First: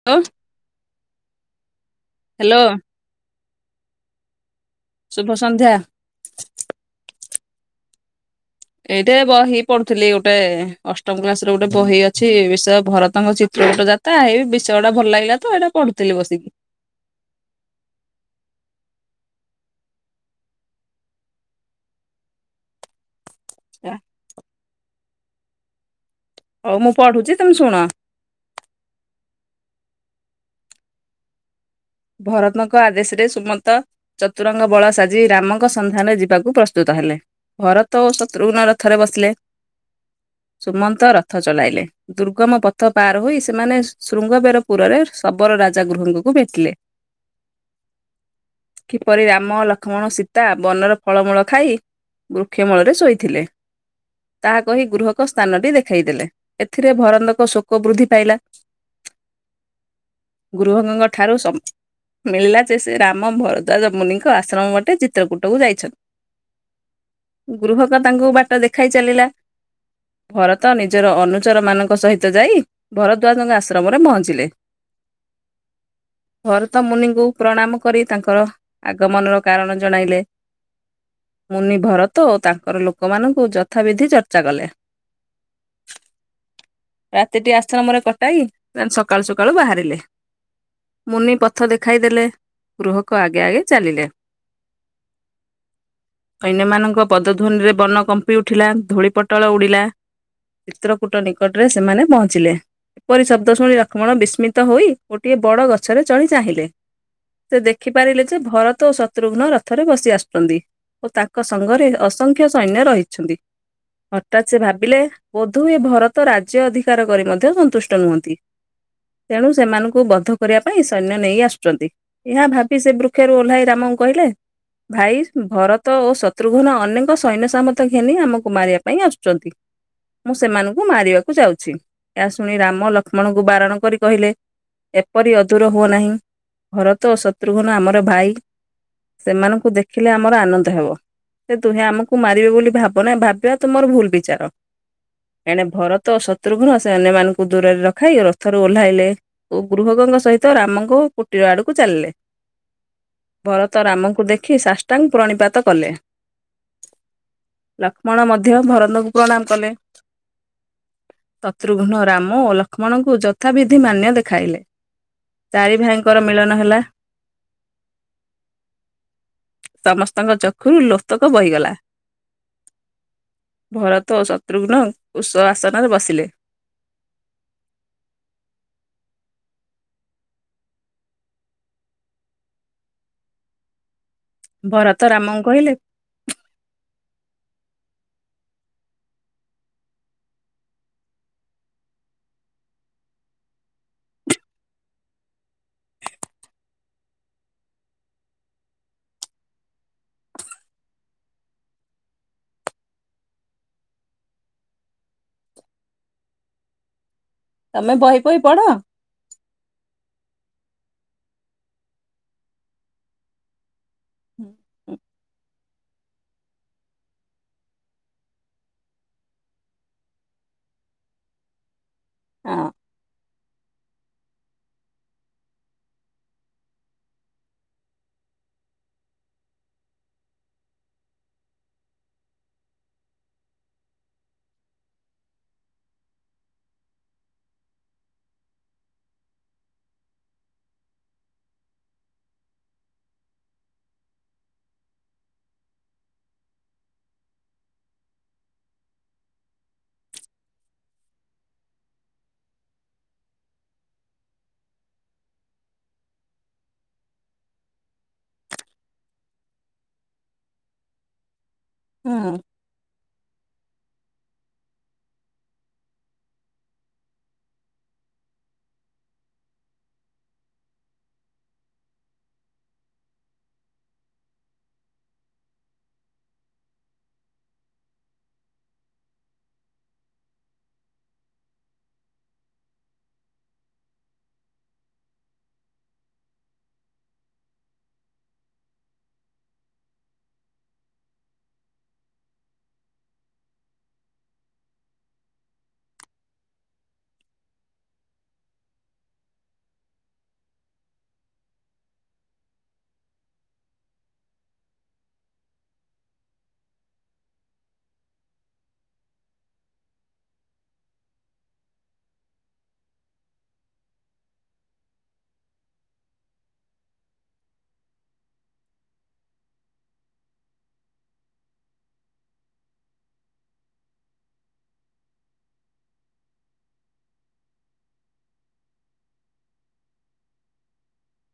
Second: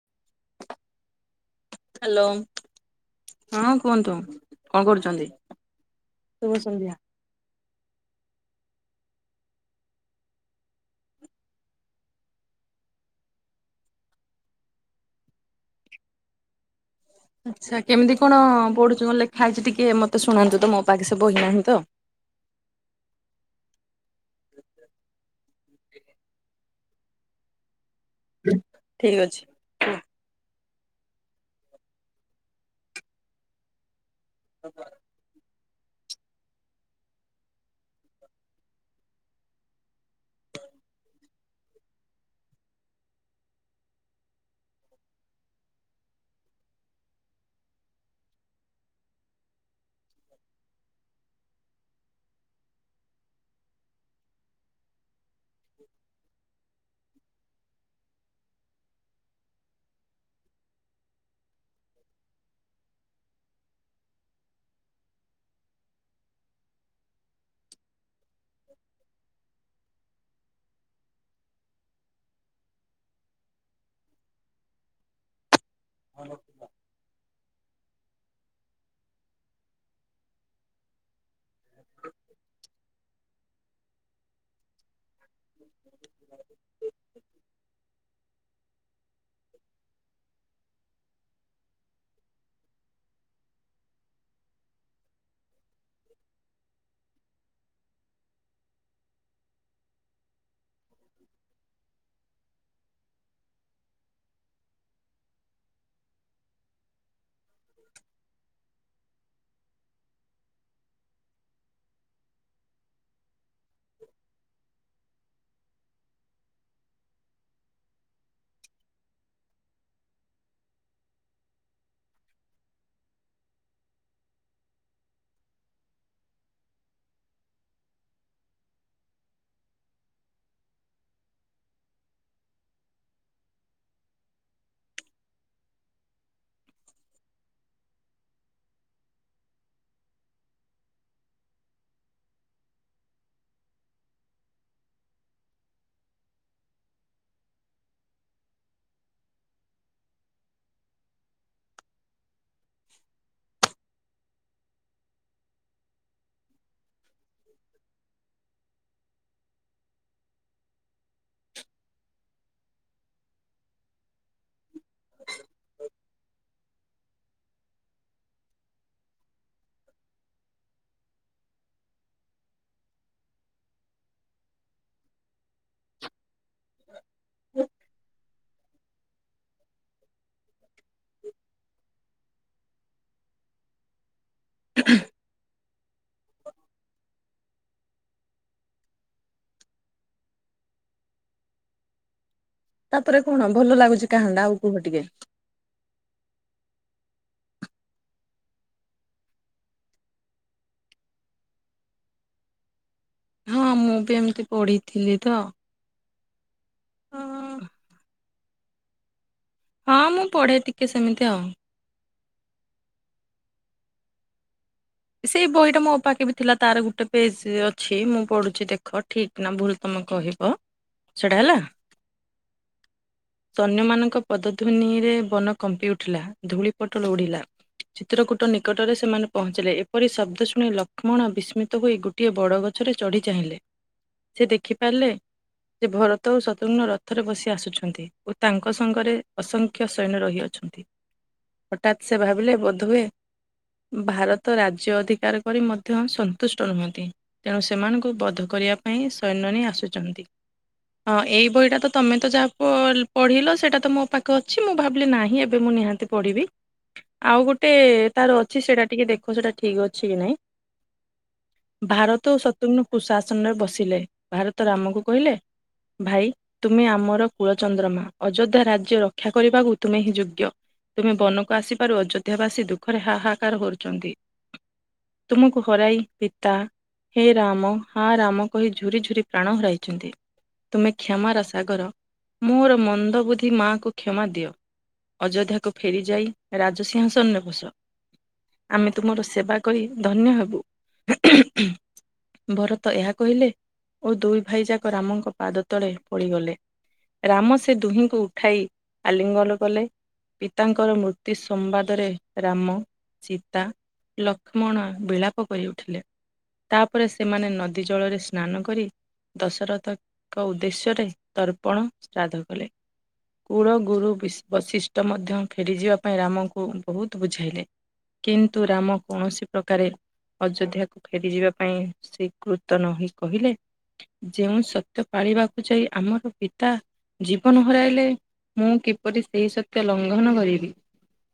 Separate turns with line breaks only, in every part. [unintelligible]
Hello. ହଁ କୁହନ୍ତୁ? କଣ କରୁଚନ୍ତି?
ଶୁଭ ସନ୍ଧ୍ୟା
ଶୁଭ ସନ୍ଧ୍ୟା।
ଏଇଟେ ବହି ପଢୁଥିଲି ଗୋଟେ ଅଷ୍ଟମ କ୍ଲାସ୍ ର ଗୋଟେ ବହି ଅଛି ବିଷୟ ଭରତଙ୍କ ଚିତ୍ର ଗଟ ଯା ତା ହେଇ ବିଷୟଟା ଭଲ ଲାଗିଲା ତ ଏଇଟା ପଢୁଥିଲି ବସିକି।
ଆଚ୍ଛା କେମିତି କଣ ପଢୁଛି କଣ ଲେଖା ହେଇଛି ଟିକେ ମତେ ଶୁଣନ୍ତୁ ତ ମୋ ପାଖେ ସେ ବହିନାହିଁ ତ।
ଆ
[inaudible]
ହଉ ମୁଁ ପଢୁଛି ତମେ ଶୁଣ?
ଠିକ୍ ଅଛି। କୁହ
ଭରତଙ୍କ ଆଦେଶରେ ସୁମନ୍ତ ଚତୁରଙ୍ଗ ବଳ ସାଜି ଆଜି ରାମଙ୍କ ସନ୍ଧାନରେ ଯିବାକୁ ପ୍ରସ୍ତୁତ ହେଲେ ଭରତ ଓ ଶତ୍ରୁଘ୍ନ ରଥରେ ବସିଲେ। ସୁମନ୍ତ ରଥ ଚଲାଇଲେ। ଦୁର୍ଗମ ପଥ ପାର ହୋଇ ସେମାନେ ଶୃଙ୍ଗବେର ପୁରରେ ଶବର ରାଜା ଗୃହକୁ ଭେଟିଲେ। କିପରି ରାମ ଲକ୍ଷ୍ମଣ ସୀତା ବନର ଫଳମୂଳ ଖାଇ। ବୃକ୍ଷ ମୂଳରେ ଶୋଇଥିଲେ। ତାହା କହି ଗୃହକ ସ୍ଥାନଟି ଦେଖେଇଦେଲେ ଏଥିରେ ଭରନ୍ଦକ ଶୋକ ବୃଦ୍ଧି ପାଇଲା। ଗୁରୁବଙ୍ଗଙ୍କ ଠାରୁ ସବୁ ମିଳିଲା ଯେ ସେ ରାମ ଭରଦ୍ୱାଜମୁନିଙ୍କ ଆଶ୍ରମ ବାଟେ ଚିତ୍ରକୂଟକୁ ଯାଇଛନ୍ତି। ଗୃହକ ତାଙ୍କୁ ବାଟ ଦେଖାଇ ଚାଲିଲା। ଭରତ ନିଜର ଅନୁଚର ମାନଙ୍କ ସହିତ ଯାଇ ଭରଦାଜଙ୍କ ଆଶ୍ରମରେ ପହଞ୍ଚିଲେ।
ହାଲୋ
ଭରତ ମୁନିଙ୍କୁ ପ୍ରଣାମ କରି ତାଙ୍କର ଆଗମନର କାରଣ ଜଣାଇଲେ। ମୁନି ଭରତ ଓ ତାଙ୍କର ଲୋକମାନଙ୍କୁ ଯଥାବିଧି ଚର୍ଚ୍ଚା କଲେ। ରାତିଟି ଆଶ୍ର ମୋର କଟାଇ। ସେମାନେ ସକାଳୁ ସକାଳୁ ବାହାରିଲେ। ମୁନି ପଥ ଦେଖାଇଦେଲେ ଗୃହକୁ ଆଗେ ଆଗେ ଚାଲିଲେ। [inaudible] ଅନ୍ୟମାନଙ୍କ ପଦଧ୍ୱନିରେ ବନ କମ୍ପି ଉଠିଲା ଧୂଳିପଟଳ ଉଡ଼ିଲା ଚିତ୍ରକୂଟ ନିକଟରେ ସେମାନେ ପହଞ୍ଚିଲେ ପରି ଶବ୍ଦ ଶୁଣି ଲକ୍ଷ୍ମଣ ବିସ୍ମିତ ହୋଇ ଗୋଟିଏ ବଡ ଗ ଛରେ ଚଳି ଚାହିଁଲେ ସେ ଦେଖିପାରିଲେ ଯେ ଭର ତ ଶତ୍ରୁଘ୍ନ ରଥରେ ବସି ଆସୁଛନ୍ତି ଓ ତାଙ୍କ ସଙ୍ଗରେ ଅସଂଖ୍ୟ ସୈନ୍ୟ ରହିଛନ୍ତି ହଠାତ୍ ସେ ଭାବିଲେ ବୋଧୁ ଏ ଭରତ ରାଜ୍ୟ ଅଧିକାର କରି ମଧ୍ୟ ସନ୍ତୁଷ୍ଟ ନୁହନ୍ତି ତେଣୁ ସେମାନଙ୍କୁ ବଧ କରିବା ପାଇଁ ସୈନ୍ୟ ନେଇ ଆସୁଛନ୍ତି ଏହା ଭାବି ସେ ବୃକ୍ଷରୁ ଓହ୍ଲାଇ ରାମଙ୍କୁ କହିଲେ ଭାଇ ଭରତ ଓ ଶତ୍ରୁଘ୍ନ ଅନେକ ସୈନ୍ୟ ସାମର୍ଥ ଘେନି ଆମକୁ ମାରିବା ପାଇଁ ଆସୁଛନ୍ତି ମୁଁ ସେମାନଙ୍କୁ ମାରିବାକୁ ଯାଉଛି ଏହା ଶୁଣି ରାମ ଲକ୍ଷ୍ମଣଙ୍କୁ ବାରଣ କରି କହିଲେ ପରି ଅଧୂର ହୁଅ ନାହିଁ ଘର ତ ଶତ୍ରୁଘ୍ନ ଆମର ଭାଇ ସେମାନଙ୍କୁ ଦେଖିଲେ ଆମର ଆନନ୍ଦ ହେବ ସେ ଦୁହେଁ ଆମକୁ ମାରିବେ ବୋଲି ଭାବନା ଭାବିବା ତୁମର ଭୁଲ ବିଚାର ଏଣେ ଭରତ ଶତ୍ରୁଘ୍ନ ସେ ଅନ୍ୟମାନଙ୍କୁ ଦୂରରେ ରଖାଇ ରଥରୁ ଓହ୍ଲାଇଲେ ଗୁରୁଭଗ ଙ୍କ ସହିତ ରାମଙ୍କ କୁଟୀର ଆଡକୁ ଚାଲିଲେ ଭର ତ ରାମଙ୍କୁ ଦେଖି ସାଷ୍ଟାଙ୍ଗ ପ୍ରଣିପାତ କଲେ ଲକ୍ଷ୍ମଣ ମଧ୍ୟ ମଧ୍ୟ ଭରନକୁ ପ୍ରଣାମ କଲେ ଶତ୍ରୁଘ୍ନ ରାମ ଓ ଲକ୍ଷ୍ମଣଙ୍କୁ ଯଥା ବିିଧି ମାନ୍ୟ ଦେଖାଇଲେ ତାରି ଭାଇ ଙ୍କର ମିଳନ ହେଲା ସମସ୍ତଙ୍କ ଚକ୍ଷୁରୁ ଲୋତକ ବହିଗଲା ଭରତ ଓ ଶତ୍ରୁଘ୍ନ ଉଷ ଆସନରେ ବସିଲେ
[unintelligible]
ଭରତ ରାମଙ୍କୁ କହିଲେ
ତାପରେ କଣ ଭଲ ଲାଗୁଛି କାହାଣିଟା ଆଉ କୁହ ଟିକେ। ହଁ ମୁଁ ବି ଏମିତି ପଢିଥିଲି ତ। ହଁ।
ତମେ ବହି ପହି ପଢ?
ହଁ ମୁଁ ପଢେ ଟିକେ ସେମିତି ଆଉ।
ହୁଁ।
ସେଇ ବହି ଟା ମୋ ପାଖେ ବି ଥିଲା ତାର ଗୋଟେ ପେଜ ଅଛି ମୁଁ ପଢୁଛି ଦେଖ ଠିକ ନା ଭୁଲ ତମେ କହିବ ସେଇଟା ହେଲା।
ହଁ।
ସୈନ୍ୟମାନଙ୍କ ପଦଧ୍ୱନିରେ ବନ କମ୍ପି ଉଠିଲା ଧୂଳି ପୋଟଳ ଉଡ଼ିଲା। ଚିତ୍ରକୂଟ ନିକଟରେ ସେମାନେ ପହଞ୍ଚିଲେ। ଏପ ପରି ଶବ୍ଦ ଶୁଣି ଲକ୍ଷ୍ମଣ ବିସ୍ମିତ ହୋଇ ଗୋଟିଏ ବଡ଼ ଗଛରେ ଚଢ଼ି ଚାହିଁଲେ। ସେ ଦେଖି ପାରିଲେ ଯେ ଭରତ ଓ ଶତ୍ରୁଘ୍ନ ରଥରେ ବସି ଆସୁଛନ୍ତି ଓ ତାଙ୍କ ସଙ୍ଗରେ ଅସଂଖ୍ୟ ସୈନ୍ୟ ରହିଅଛନ୍ତି। ହଠାତ୍ ସେ ଭାବିଲେ ବୋଧହୁଏ ଭାରତ ରାଜ୍ ସ୍ବ ଅଧିକାର କରି ମଧ୍ୟ ସନ୍ତୁଷ୍ଟ ନୁହନ୍ତି। ତେଣୁ ସେମାନଙ୍କୁ ବଧ କରିବା ପାଇଁ ସୈନ୍ୟନୀ ଆସୁଛନ୍ତି। ହଁ ଏଇ ବହିଟା ତ ତମେ ତ ଯାହା ପ ପଢିଲ ସେଇଟା ତ ମୋ ପାଖରେ ଅଛି ମୁଁ ଭାବିଲି ନାହିଁ ଏବେ ମୁଁ ନିହାତି ପଢିବି ଆଉ ଗୋଟେ ତାର ଅଛି ସେଇଟା ଟିକେ ଦେଖ ସେଟା ଠିକ ଅଛି କି ନାଇଁ?
ହଁ।
ଭାରତ ଶ ତୁମନୁ କୁଶାସନରେ ବସିଲେ ଭାରତ ରାମକୁ କହିଲେ ଭାଇ ତୁମେ ଆମର କୁଳ ଚନ୍ଦ୍ରମା ଅଯୋଧ୍ୟା ରାଜ୍ୟ ରକ୍ଷା କରିବାକୁ ତୁମେ ହିଁ ଯୋଗ୍ୟ। ତୁମେ ବନକୁ ଆସିବାରୁ ଅଯୋଧ୍ୟା ବାସୀ ଦୁଃଖରେ ହାହାକାର କରୁଛନ୍ତି। ତୁମକୁ ହରାଇ ପିତା ହେ ରାମ ହା ରାମ କହି ଝୁରି ଝୁରି ପ୍ରାଣ ହରାଇଛନ୍ତି। ତୁମେ କ୍ଷମାର ସାଗର ମୋର ମନ୍ଦବୁଦ୍ଧି ମାଆଙ୍କୁ କ୍ଷମା ଦିଅ। ଅଯୋଧ୍ୟାକୁୁ ଫେରି ଯାଇ ରାଜସିିଂହାସନରେ ବସ ଆମେ ତୁମର ସେବା କରି ଧନ୍ୟ ହେବୁ। ଭରତ ଏହା କହିଲେ ଓ ଦୁଇ ଭାଇଯାକ ରାମଙ୍କ ପାଦ ତଳେ ପଡିଗଲେ। ରାମ ସେ ଦୁହିଁଙ୍କୁ ଉଠାଇ ଆଲିଙ୍ଗନ କଲେ। ପିତାଙ୍କର ମୃତ୍ୟୁ ସମ୍ବାଦରେ ରାମ, ସୀତା ଲକ୍ଷ୍ମଣ ବିଳାପ କରି ଉଠିଲେ। ତାପରେ ସେମାନେ ନଦୀ ଜଳରେ ସ୍ନାନ କରି ଦଶରଥଙ୍କ ଉଦ୍ଦେଶ୍ୟରେ ତର୍ପଣ ଶ୍ରାଦ୍ଧ କଲେ। କୂଳ ଗୁରୁ ବିଶ ବଶିଷ୍ଠ ମଧ୍ୟ ଫେରିଯିବା ଯିବା ପାଇଁ ରାମଙ୍କୁ ବହୁତ ବୁଝାଇଲେ। କିନ୍ତୁ ରାମ କୌଣସି ପ୍ରକାରେ ଅଯୋଧ୍ୟାକୁ ଫେରିଯିବା ପାଇଁ ସ୍ବୀକୃତ ନ ହୋଇ କହିଲେ ଯେଉଁ ସତ୍ୟ ପାଳିବାକୁ ଯାଇ ଆମର ପିତା ଜୀବନ ହରାଇଲେ ମୁଁ କିପରି ସେହି ସତ୍ୟ ଲଙ୍ଘନ କରିବି।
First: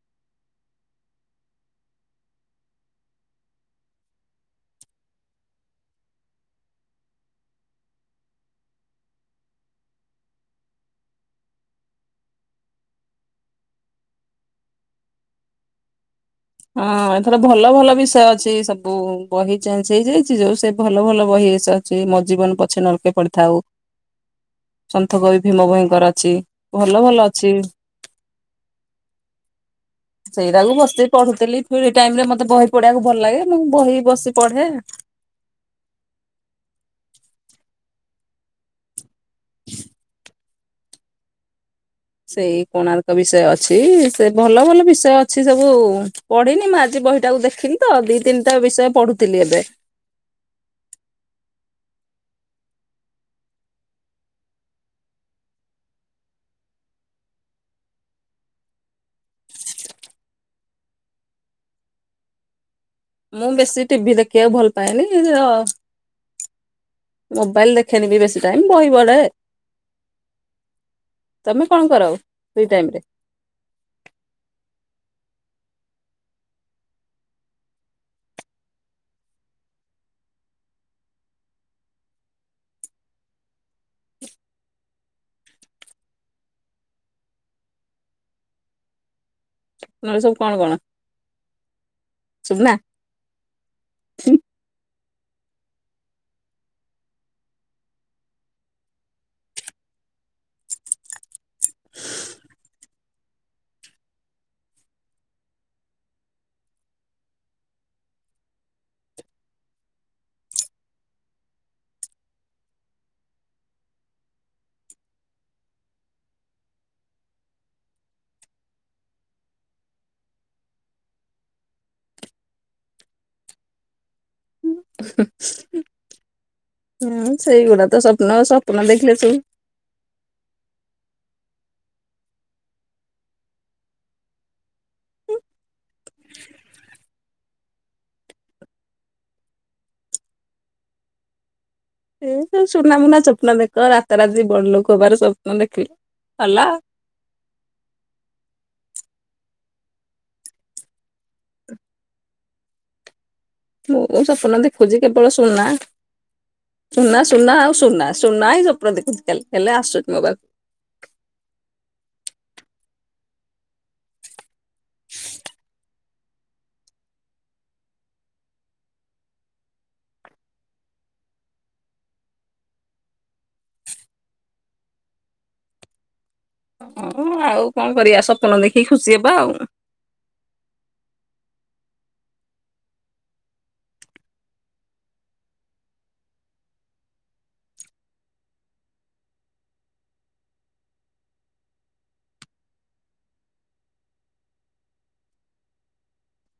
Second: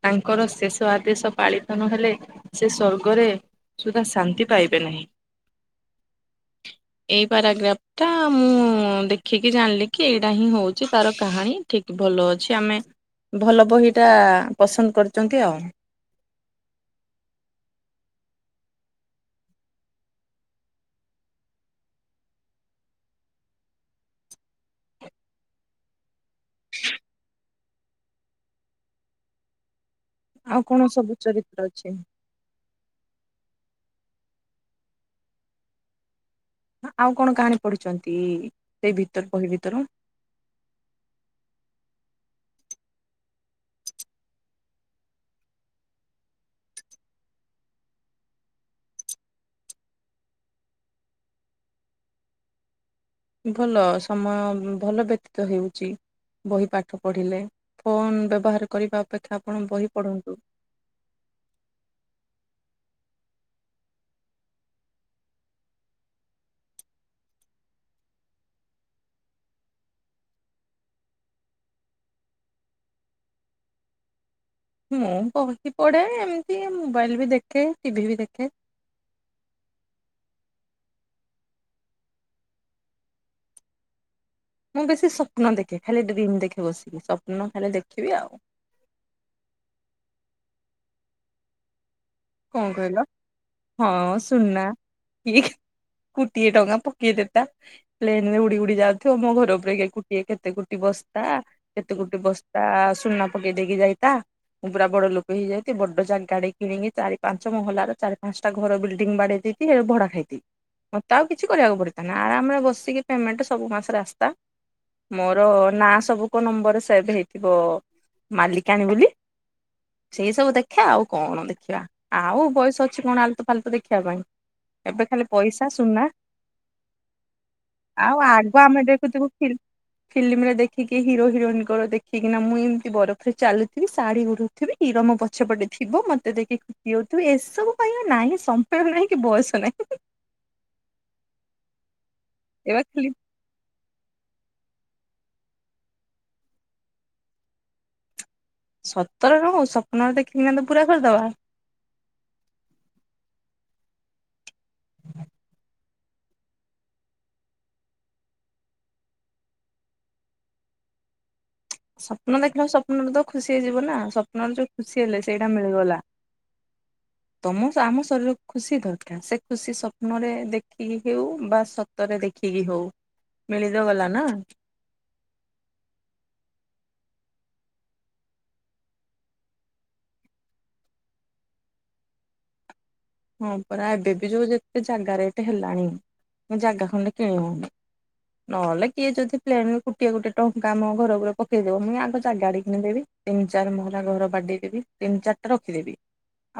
ତାଙ୍କର ଶେଷ ଆଦେଶ ପାଳିତ ନ ହେଲେ ସେ ସ୍ଵର୍ଗରେ ସୁଧା ଶାନ୍ତି ପାଇବେ ନାହିଁ। ଏଇ ପାରାଗ୍ରାଫ ଟା ମୁଁ ଦେଖିକି ଜାଣିଲି କି ଏଇଟା ହିଁ ହେଉଛି ତାର କାହାଣୀ। ଠିକ ଭଲ ଅଛି ଭଲ ବହିଟା ପସନ୍ଦ କରିଛନ୍ତି ଆଉ।
ହଁ ଏଥର ଭଲ ଭଲ ବିଷୟ ଅଛି ସବୁ ବହି ଚେଞ୍ଜ ହେଇଯାଇଛି ଯୋଉ ସେ ଭଲ ଭଲ ବହି ଏସ ଛି ମୋ ଜୀବନ ପଛେ ନର୍କେ ପଡିଥାଉ। ସନ୍ଥ କବି ଭୀମ ଭଇଙ୍କର ଅଛି ଭଲ ଭଲ ଅଛି। [inaudible]
ଆଉ
ସେଇଟାକୁ
କଣ
ବସିକି
ସବୁ ଚରିତ୍ର
ପଢୁଥିଲି
ଅଛି
ଫ୍ରି ଟାଇମ ରେ ମତେ ବହି ପଢିବାକୁ ଭଲ ଲାଗେ ମୁଁ ବହି ବସି ପଢେ।
ଆଉ କଣ କାହାଣୀ ପଢିଛନ୍ତି ସେଇ ଭି ବହି ଭିତରୁ?
ସେଇ କୋଣାର୍କ ବିଷୟ ଅଛି ସେ ଭଲ ଭଲ ବିଷୟ ଅଛି ସବୁ। ପଢିନି ମୁଁ ଆଜି ବହିଟାକୁ ଦେଖିଲି ତ ଦି ତିନିଟା ବିଷୟ ପଢୁଥିଲି ଏବେ।
ଭଲ ସମୟ ଭଲ ବ୍ୟତୀତ ହେଉଛି। ବହି ପାଠ ପଢ଼ିଲେ ଫୋନ ବ୍ୟବହାର କରିବା ଅପେକ୍ଷା ଆପଣ ବହି ପଢ଼ନ୍ତୁ।
ମୁଁ ବେଶୀ ଟିଭି ଦେଖିବାକୁ ଭଲ ପାଏନି ଅ ମୋବାଇଲି ଦେଖେନି ବି ବେଶି ଟାଇମ ବହି ପଢେ ତମେ କଣ କର ଫ୍ରି ଟାଇମି ରେ?
ମୁଁ ବହି ପଢେ ଏମିତି ମୋବାଇଲି ବି ଦେଖେ ଟିଭି ବି ଦେଖେ। ମୁଁ ବେଶୀ ସ୍ଵପ୍ନ ଦେଖେ ଖାଲି ଡ୍ରିମ୍ ଦେଖେ ବସିକି ସପ୍ନ ଖାଲି ଦେଖିବି ଆଉ।
ନହେଲେ ସବୁ କଣ କଣ?
କଣ
ସୁନା?
କହିଲ ହଁ ସୁନା ଠିକ୍ କୋଟିଏ ଟଙ୍କା ପକେଇ ଦେତା [unintelligible] ପ୍ଲେନ ରେ ଉଡି ଉଡି ଯାଉଥିବ ମୋ ଘର ଉପରେ କୋଟିଏ କେତେ କୋଟି ବସ୍ତା। କେତେ ଗୋଟେ ବସ୍ତା ସୁନା ପକେଇ ଦେଇକି ଯାଇତା। ପୁରା ବଡ ଲୋକ ହେଇଯାଇଚି ବଡ ଜାଗାଡେ କିଣିକି ଚାରି ପାଞ୍ଚ ମହଲାର ଚାରି ପାଞ୍ଚଟା ଘର ବିଲଡିଙ୍ଗ ବାଡେଇ ଦେଇ ଭଡା ଖାଇତି। ମୋତେ ଆଉ କିଛି କରିବାକୁ ପଡିତା ନା ଆରାମରେ ବସିକି ପେମେଣ୍ଟ ସବୁ ମାସରେ ଆସତା ମୋର ନାଁ ସବୁକ ନମ୍ବର ସେଭ ହେଇଥିବ ମାଲିକାଣୀ ବୋଲି। ସେଇ ସବୁ ଦେଖିବା ଆଉ କଣ ଦେଖିବା ଆଉ ବୟସ ଅଛି କଣ ଆଲତୁ ଫାଲତୁ ଦେଖିବା ପାଇଁ। ଏବେ ଖାଲି ପଇସା ସୁନା।
ହୁଁ ସେଇଗୁଡା ତ
ଆଉ
ସ୍ୱପ୍ନ
ଆଗ
ସ୍ୱପ୍ନ
ଆମେ
ଦେଖିଲେ
ଦେଖୁଥିବୁ
ସବୁ
ଫ ଫିଲ୍ମ ରେ ଦେଖିକି ହିରୋ ହିରୋଇନଙ୍କର ଦେଖିକିନା ମୁଁ ଏମିତି ବରଫରେ ଚାଲୁଥିବି ଶାଢୀ ଗୁରୁ ହିରୋ ମୋ ପଛପଟେ ଥିବ ମୋତେ ଦେଖି ଯେଉଥି ଏସବୁ ପାଇ ନାହିଁ ସମୟ ନାହିଁ କି ବୟସ ନାହିଁ।
ଏ ସବୁ
ଏବା
ସୁନା
ଖାଲି
ମୁୁନା ସ୍ୱପ୍ନ ଦେଖ ରାତାରାତି ବଡ଼ ଲୋକ ହବାର ସ୍ୱପ୍ନ ଦେଖିଲେ ହେଲା।
ସତରେ ନ ହୋଉ ସପ୍ନରେ ଦେଖିଲି ନା ତ ପୁରା କରିଦବ।
ମୁଁ ସପନ ଦେଖୁଛି କେବଳ ସୁନା। ସୁନା ସୁନା ଆଉ ସୁନା ସୁନା ହିଁ ସ୍ବପ୍ନ ଦେଖୁଛି ଖାଲି ହେଲେ ଆସୁନି ମୋ ପା
ସ୍ୱପ୍ନ ଦେଖିଲେ ସ୍ୱପ୍ନରେ ତ ଖୁସି ହେଇଯିବ ନା ସ୍ୱପ୍ନରେ ଯୋଉ ଖୁସି ହେଲେ ସେଇଟା ମିଳିଗଲା। ତମ ଆମ ଶରୀରକୁ ଖୁସି ଦରକାର ସେ ଖୁସି ସ୍ୱପ୍ନରେ ଦେଖିକି ହେଉ ବା ସ ତରେ ଦେଖିକି ହଉ ମିଳି ତ ଗଲା ନା।
ହଁ ଆଉ କଣ କରିବା ସ୍ୱପ୍ନ ଦେଖିକି ଖୁସି ହେବା ଆଉ।
ହଁ ପରା ଏବେ ବି ଯୋଉ ଯେତେ ଜାଗା ରେଟ ହେଲାଣି ଜାଗା ଖଣ୍ଡେ କିଣିହଉନି। ନହେଲେ କିଏ ଯଦି ପ୍ଲେନରୁ ଗୋଟିଏ ଗୋଟିଏ ଟଙ୍କା ଆମ ଘର ଉପରେ ପକେଇଦବ ମୁଁ ଆଗ ଜାଗା ଆଡ କିଣିଦେବି। ତିନି ଚାରି ମହଲା ଘର ବାଡେଇଦେବି ତିନି ଚାରଟା ରଖିଦେବି।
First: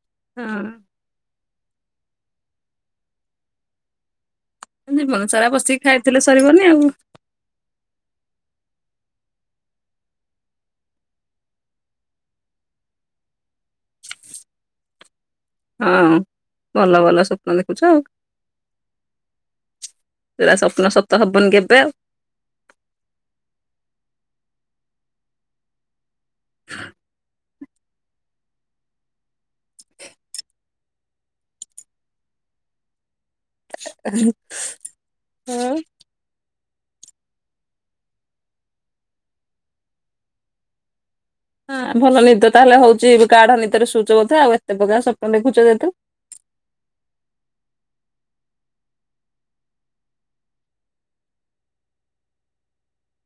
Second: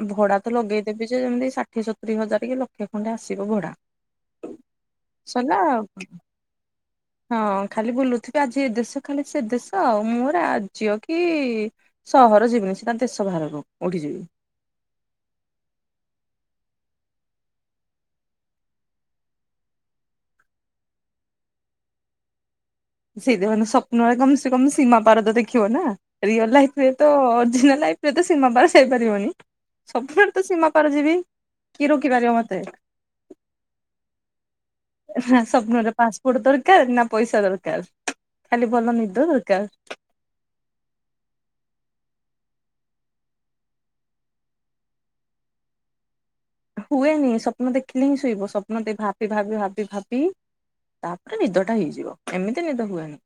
ଆଉ ଭଡା ତ
ହଁ
ଲଗେଇଦେବି ଯେ ଯେମିତି ଷାଠିଏ ସତୁରି ହଜାର କି ଲକ୍ଷେ ଖଣ୍ଡେ ଆସିବ ଭଡା।
ଜୀବନ ସାରା
ସରିଲା ଆଉ
ବସିକି ଖାଇଥିଲେ ସରିବନି ଆଉ।
ହଁ ଖାଲି ବୁଲୁଥିବେ ଆଜି ଏ ଦେଶ ଖାଲି ସେ ଦେଶ ଆଉ ମୋ ରାଜ୍ୟ କି ସହର ଯିବିନି ସିଧା ଦେଶ ବାହାରକୁ ଉଡିଯିବି।
ହଁ ଭଲ ଭଲ ସ୍ୱପ୍ନ ଦେଖୁଚ ଆଉ। ସେରା ସ୍ୱପ୍ନ ସତ ହବନି କେବେ ଆଉ।
ଶୀଧେମାନ ସ୍ୱପ୍ନରେ କମ୍ ସେ କମ୍ ସୀମା ପାରଦ ଦେଖିବ ନା ରିଅଲ ଲାଇଫରେ ତ ଅରିଜିନାଲ ଲାଇଫ। ଏ ତ ସୀମା ପାସ୍ ହେଇପାରିବନି ସ୍ବପ୍ନରେ ତ ସୀମା ପାର ଯିବି କି ରୋକିପାରିବ ମତେ।
[inaudible]
ହେଁ ସ୍ୱପ୍ନରେ ପାସପୋର୍ଟ ଦରକାର ନା ପଇସା ଦରକାର୍ ଖାଲି ଭଲ ନିଦ ଦରକାର୍।
ହଁ ଭଲ ନିଦ ତାହେଲେ ହଉଚି କାଢ ନିଦରେ ଶୋଉଚ ବୋଧେ ଆଉ ଏତେ ପ୍ରକାର ସ୍ବପ୍ନ ଦେଖୁଛ ଯେହେତୁ।
ହୁଏନି ସ୍ୱପ୍ନ ଦେଖିଲେ ହିଁ ଶୋଇବ ସ୍ୱପ୍ନ ଦେଇ ଭାବି ଭାବି ଭାବି ଭାବି ତାପରେ ନିଦ ଟା ହେଇଯିବ ଏମିତି ନିଦ ହୁଏନି।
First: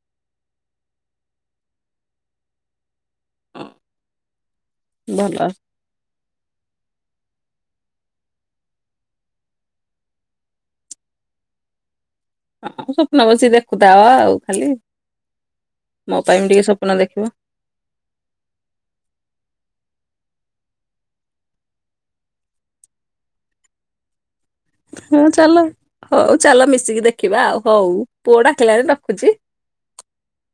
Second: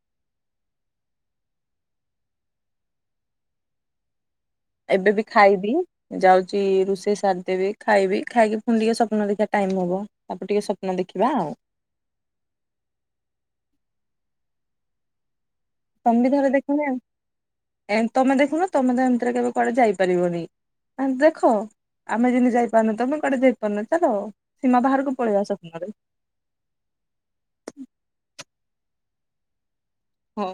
ଏବେ ବି
ଭଲ
ଖାଇବି। ଯାଉଚି ରୋଷେଇ ସାରିଦେବି ଖାଇବି ଖାଇକି ପୁଣି ଟିକେ ସ୍ୱପ୍ନ ଦେଖିବା ଟାଇମ୍ ହବ। ତାପରେ ଟିକେ ସ୍ୱପ୍ନ ଦେଖିବା ଆଉ।
ହଁ ସ୍ୱପ୍ନ ବସି ଦେଖୁଥା ଅ ଖାଲି ମୋ ପାଇଁ ବି ଟିକେ ସ୍ୱପ୍ନ ଦେଖିବ।
ଏଁ ତମେ ଦେଖୁନ ତମେ ତ ଏମିତିରେ କେବେ କୁଆଡେ ଯାଇପାରିବନି। ଆଁ ଦେଖ ଆମେ ଯେମିତି ଯାଇପାରୁନୁ ତମେ କୁଆଡେ ଯାଇପାରୁନ ଚାଲ। ସୀମା ବାହାରକୁ ପଳେଇବା ସ୍ୱପ୍ନରେ।
ହୋଉ ଚାଲ ମିଶିକି ଦେଖିବା ଆଉ ହୋଉ ପୁଅ ଡାକିଲାଣି ରଖୁଚି?
ହୋଉ।